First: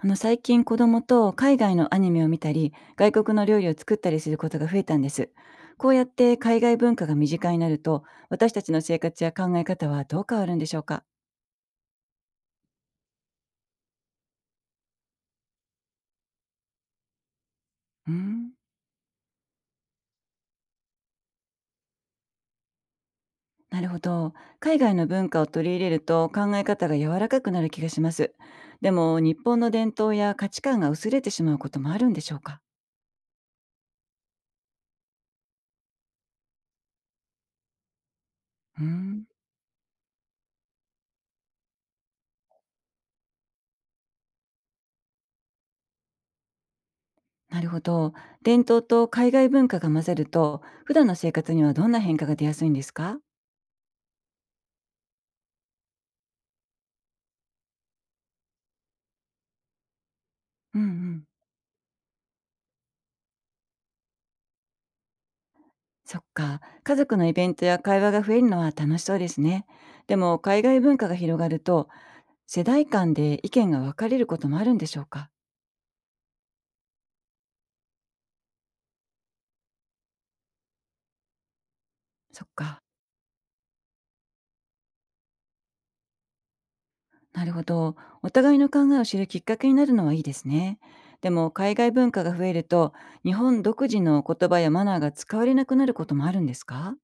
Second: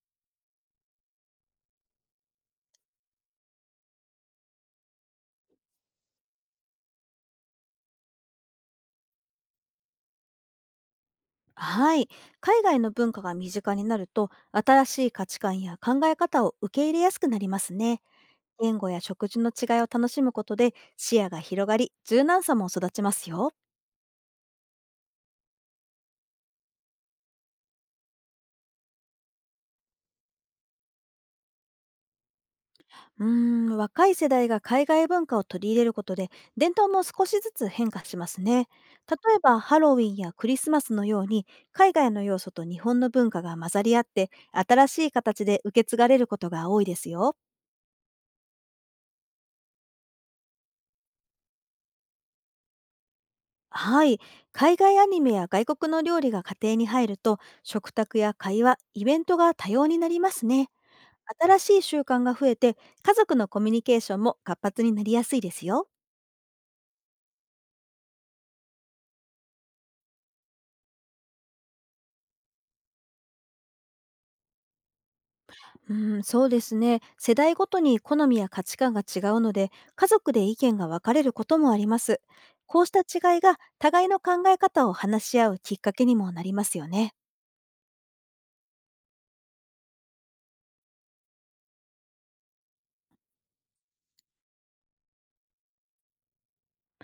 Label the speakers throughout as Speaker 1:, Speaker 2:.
Speaker 1: 最近子供と海外のアニメを見たり外国の料理を作ったりすることが増えたんです。こうやって海外文化が身近になると、私たちの生活や考え方はどう変わるんでしょうか？
Speaker 2: はい。海外の文化が身近になると、新しい価値観や考え方を受け入れやすくなりますね。
Speaker 1: うーん。
Speaker 2: 言語や食事の違いを楽しむことで視野が広がり、柔軟さも育ちますよ。
Speaker 1: なるほど。海外の文化を取り入れると考え方が柔らかくなる気がします。でも、日本の伝統や価値観が薄れてしまうこともあるんでしょうか？
Speaker 2: うーん、若い世代が海外文化を取り入れることで、伝統も少しずつ変化しますね。
Speaker 1: うー
Speaker 2: 例
Speaker 1: ん。
Speaker 2: えば、ハロウィンやクリスマスのように、海外の要素と日本の文化が混ざり合って、新しい形で受け継がれることが多いですよ。
Speaker 1: なるほど。伝統と海外文化が混ざると、普段の生活にはどんな変化が出やすいんですか？
Speaker 2: はい。海外アニメや外国の料理が家庭に入ると、食卓や会話、イベントが多様になりますね。
Speaker 1: うんうん。
Speaker 2: 新しい習慣が増えて、家族のコミュニケーションも活発になりやすいですよ。
Speaker 1: そっか。家族のイベントや会話が増えるのは楽しそうですね。でも、海外文化が広がると、世代間で意見が分かれることもあるんでしょうか。
Speaker 2: うん、そうですね。世代ごとに好みや価値観が違うので、家族で意見が分かれることもあります。
Speaker 1: そっか。
Speaker 2: こうした違いが、互いの考え方を話し合うきっかけにもなりますよね。
Speaker 1: なるほど。お互いの考えを知るきっかけになるのはいいですね。でも、海外文化が増えると、日本独自の言葉やマナーが使われなくなることもあるんですか？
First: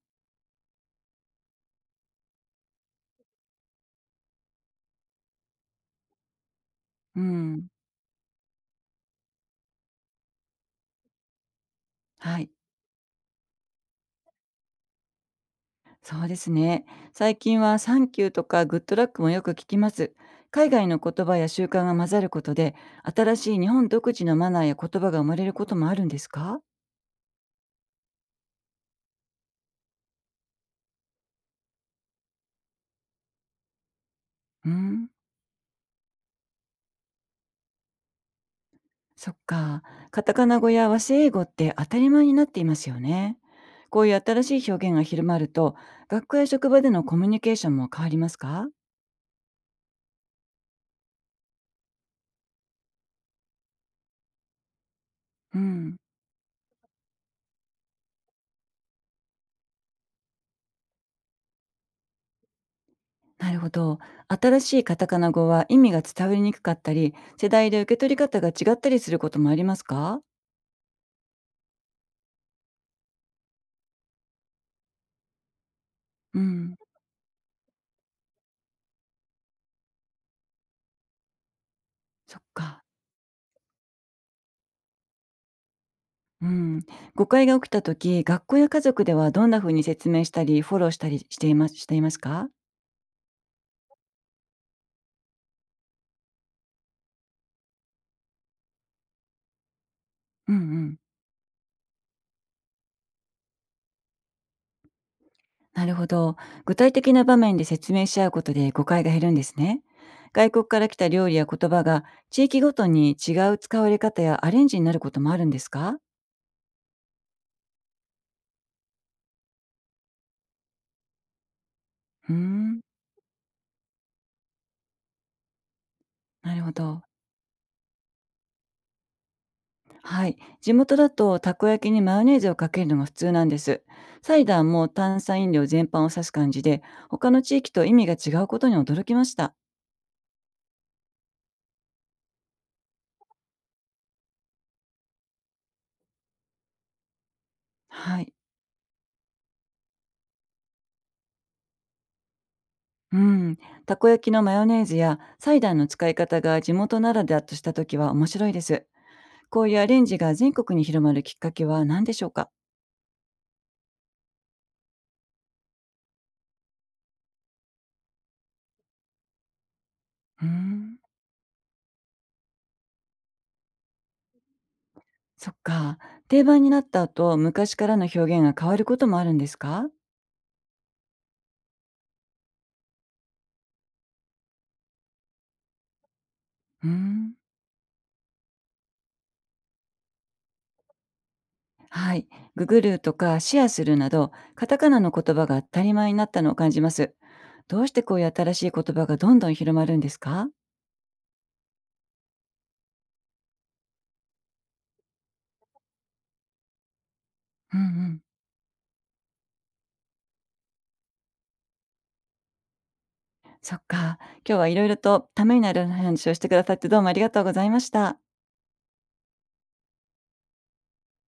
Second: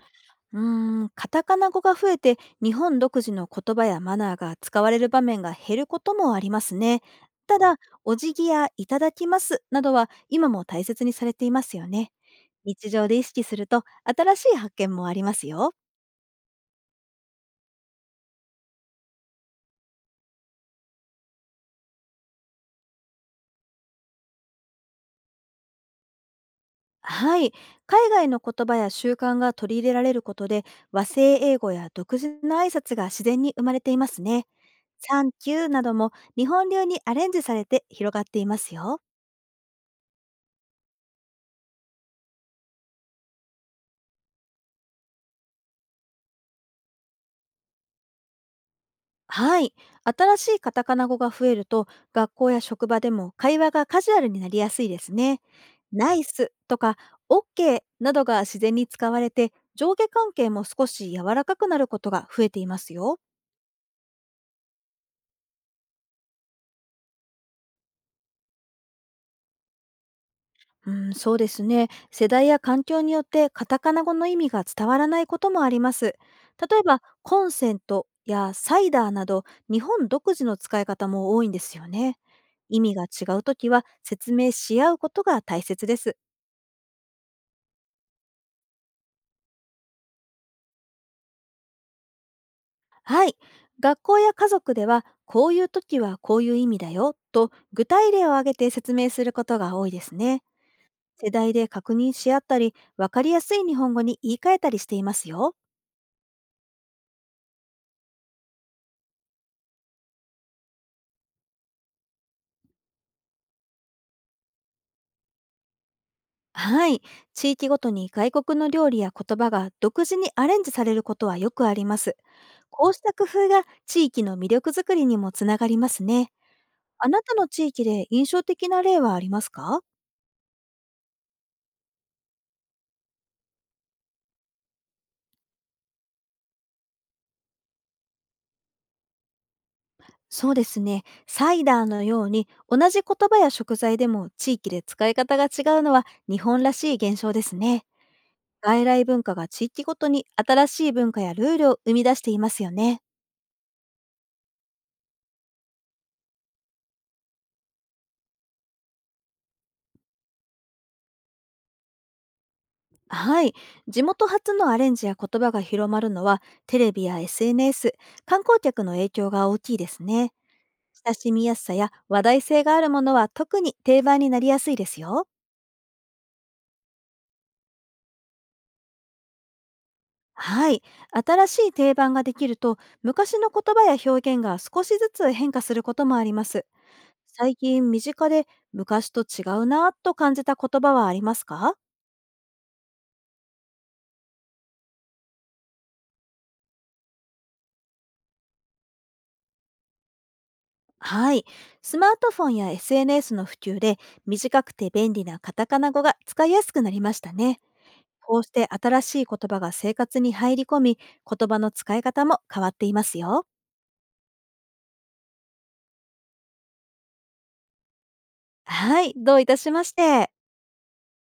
Speaker 2: うーん、カタカナ語が増えて日本独自の言葉やマナーが使われる場面が減ることもありますね。
Speaker 1: う
Speaker 2: た
Speaker 1: ん。
Speaker 2: だ、お辞儀やいただきますなどは今も大切にされていますよね。
Speaker 1: はい。
Speaker 2: 日常で意識すると新しい発見もありますよ。
Speaker 1: そうですね。最近はサンキューとかグッドラックもよく聞きます。海外の言葉や習慣が混ざることで、新しい日本独自のマナーや言葉が生まれることもあるんですか？
Speaker 2: はい。海外の言葉や習慣が取り入れられることで和製英語や独自の挨拶が自然に生まれていますね。
Speaker 1: うん、
Speaker 2: サンキューなども日本流にアレンジされて広がっていますよ。
Speaker 1: そっか。カタカナ語や和製英語って当たり前になっていますよね。こういう新しい表現が広まると、学校や職場でのコミュニケーションも変わりますか？
Speaker 2: はい。新しいカタカナ語が増えると、学校や職場でも会話がカジュアルになりやすいですね。
Speaker 1: うん。
Speaker 2: ナイスとか、オッケーなどが自然に使われて、上下関係も少し柔らかくなることが増えていますよ。
Speaker 1: なるほど。新しいカタカナ語は意味が伝わりにくかったり、世代で受け取り方が違ったりすることもありますか？
Speaker 2: うん、そうですね。世代や環境によってカタカナ語の意味が伝わらないこともあります。
Speaker 1: うん。
Speaker 2: 例えば、コンセントやサイダーなど、日本独自の使い方も多いんですよね。
Speaker 1: そっ
Speaker 2: 意
Speaker 1: か。
Speaker 2: 味が違うときは説明し合うことが大切です。
Speaker 1: うん。誤解が起きた時、学校や家族ではどんな風に説明したり、フォローしたりしていますしていますか？
Speaker 2: はい。学校や家族では、こういう時はこういう意味だよと具体例を挙げて説明することが多いですね。
Speaker 1: うんうん。
Speaker 2: 世代で確認し合ったり、わかりやすい日本語に言い換えたりしていますよ。
Speaker 1: なるほど。具体的な場面で説明し合うことで誤解が減るんですね。外国から来た料理や言葉が地域ごとに違う使われ方やアレンジになることもあるんですか？
Speaker 2: はい。地域ごとに外国の料理や言葉が独自にアレンジされることはよくあります。
Speaker 1: うーん、
Speaker 2: こうした工夫が地域の魅力づくりにもつながりますね。
Speaker 1: なるほど。
Speaker 2: あなたの地域で印象的な例はありますか？
Speaker 1: はい。地元だとたこ焼きにマヨネーズをかけるのが普通なんです。サイダーも炭酸飲料全般を指す感じで、他の地域と意味が違うことに驚きました。
Speaker 2: そうですね。サイダーのように同じ言葉や食材でも地域で使い方が違うのは日本らしい現象ですね。
Speaker 1: はい。
Speaker 2: 外来文化が地域ごとに新しい文化やルールを生み出していますよね。
Speaker 1: うん。たこ焼きのマヨネーズやサイダーの使い方が地元ならではとした時は面白いです。こういうアレンジが全国に広まるきっかけは何でしょうか？
Speaker 2: はい。地元発のアレンジや言葉が広まるのはテレビや SNS、観光客の影響が大きいですね。
Speaker 1: うーん。
Speaker 2: 親しみやすさや話題性があるものは特に定番になりやすいですよ。
Speaker 1: そっか。定番になった後、昔からの表現が変わることもあるんですか？
Speaker 2: はい。新しい定番ができると、昔の言葉や表現が少しずつ変化することもあります。
Speaker 1: うーん。
Speaker 2: 最近、身近で昔と違うなぁと感じた言葉はありますか？
Speaker 1: はい。ググルとかシェアするなど、カタカナの言葉が当たり前になったのを感じます。どうしてこういう新しい言葉がどんどん広まるんですか？
Speaker 2: はい。スマートフォンや SNS の普及で、短くて便利なカタカナ語が使いやすくなりましたね。
Speaker 1: うんうん。
Speaker 2: こうして新しい言葉が生活に入り込み、言葉の使い方も変わっていますよ。
Speaker 1: そっか。今日はいろいろとためになる話をしてくださって、どうもありがとうございました。
Speaker 2: はい。どういたしまして。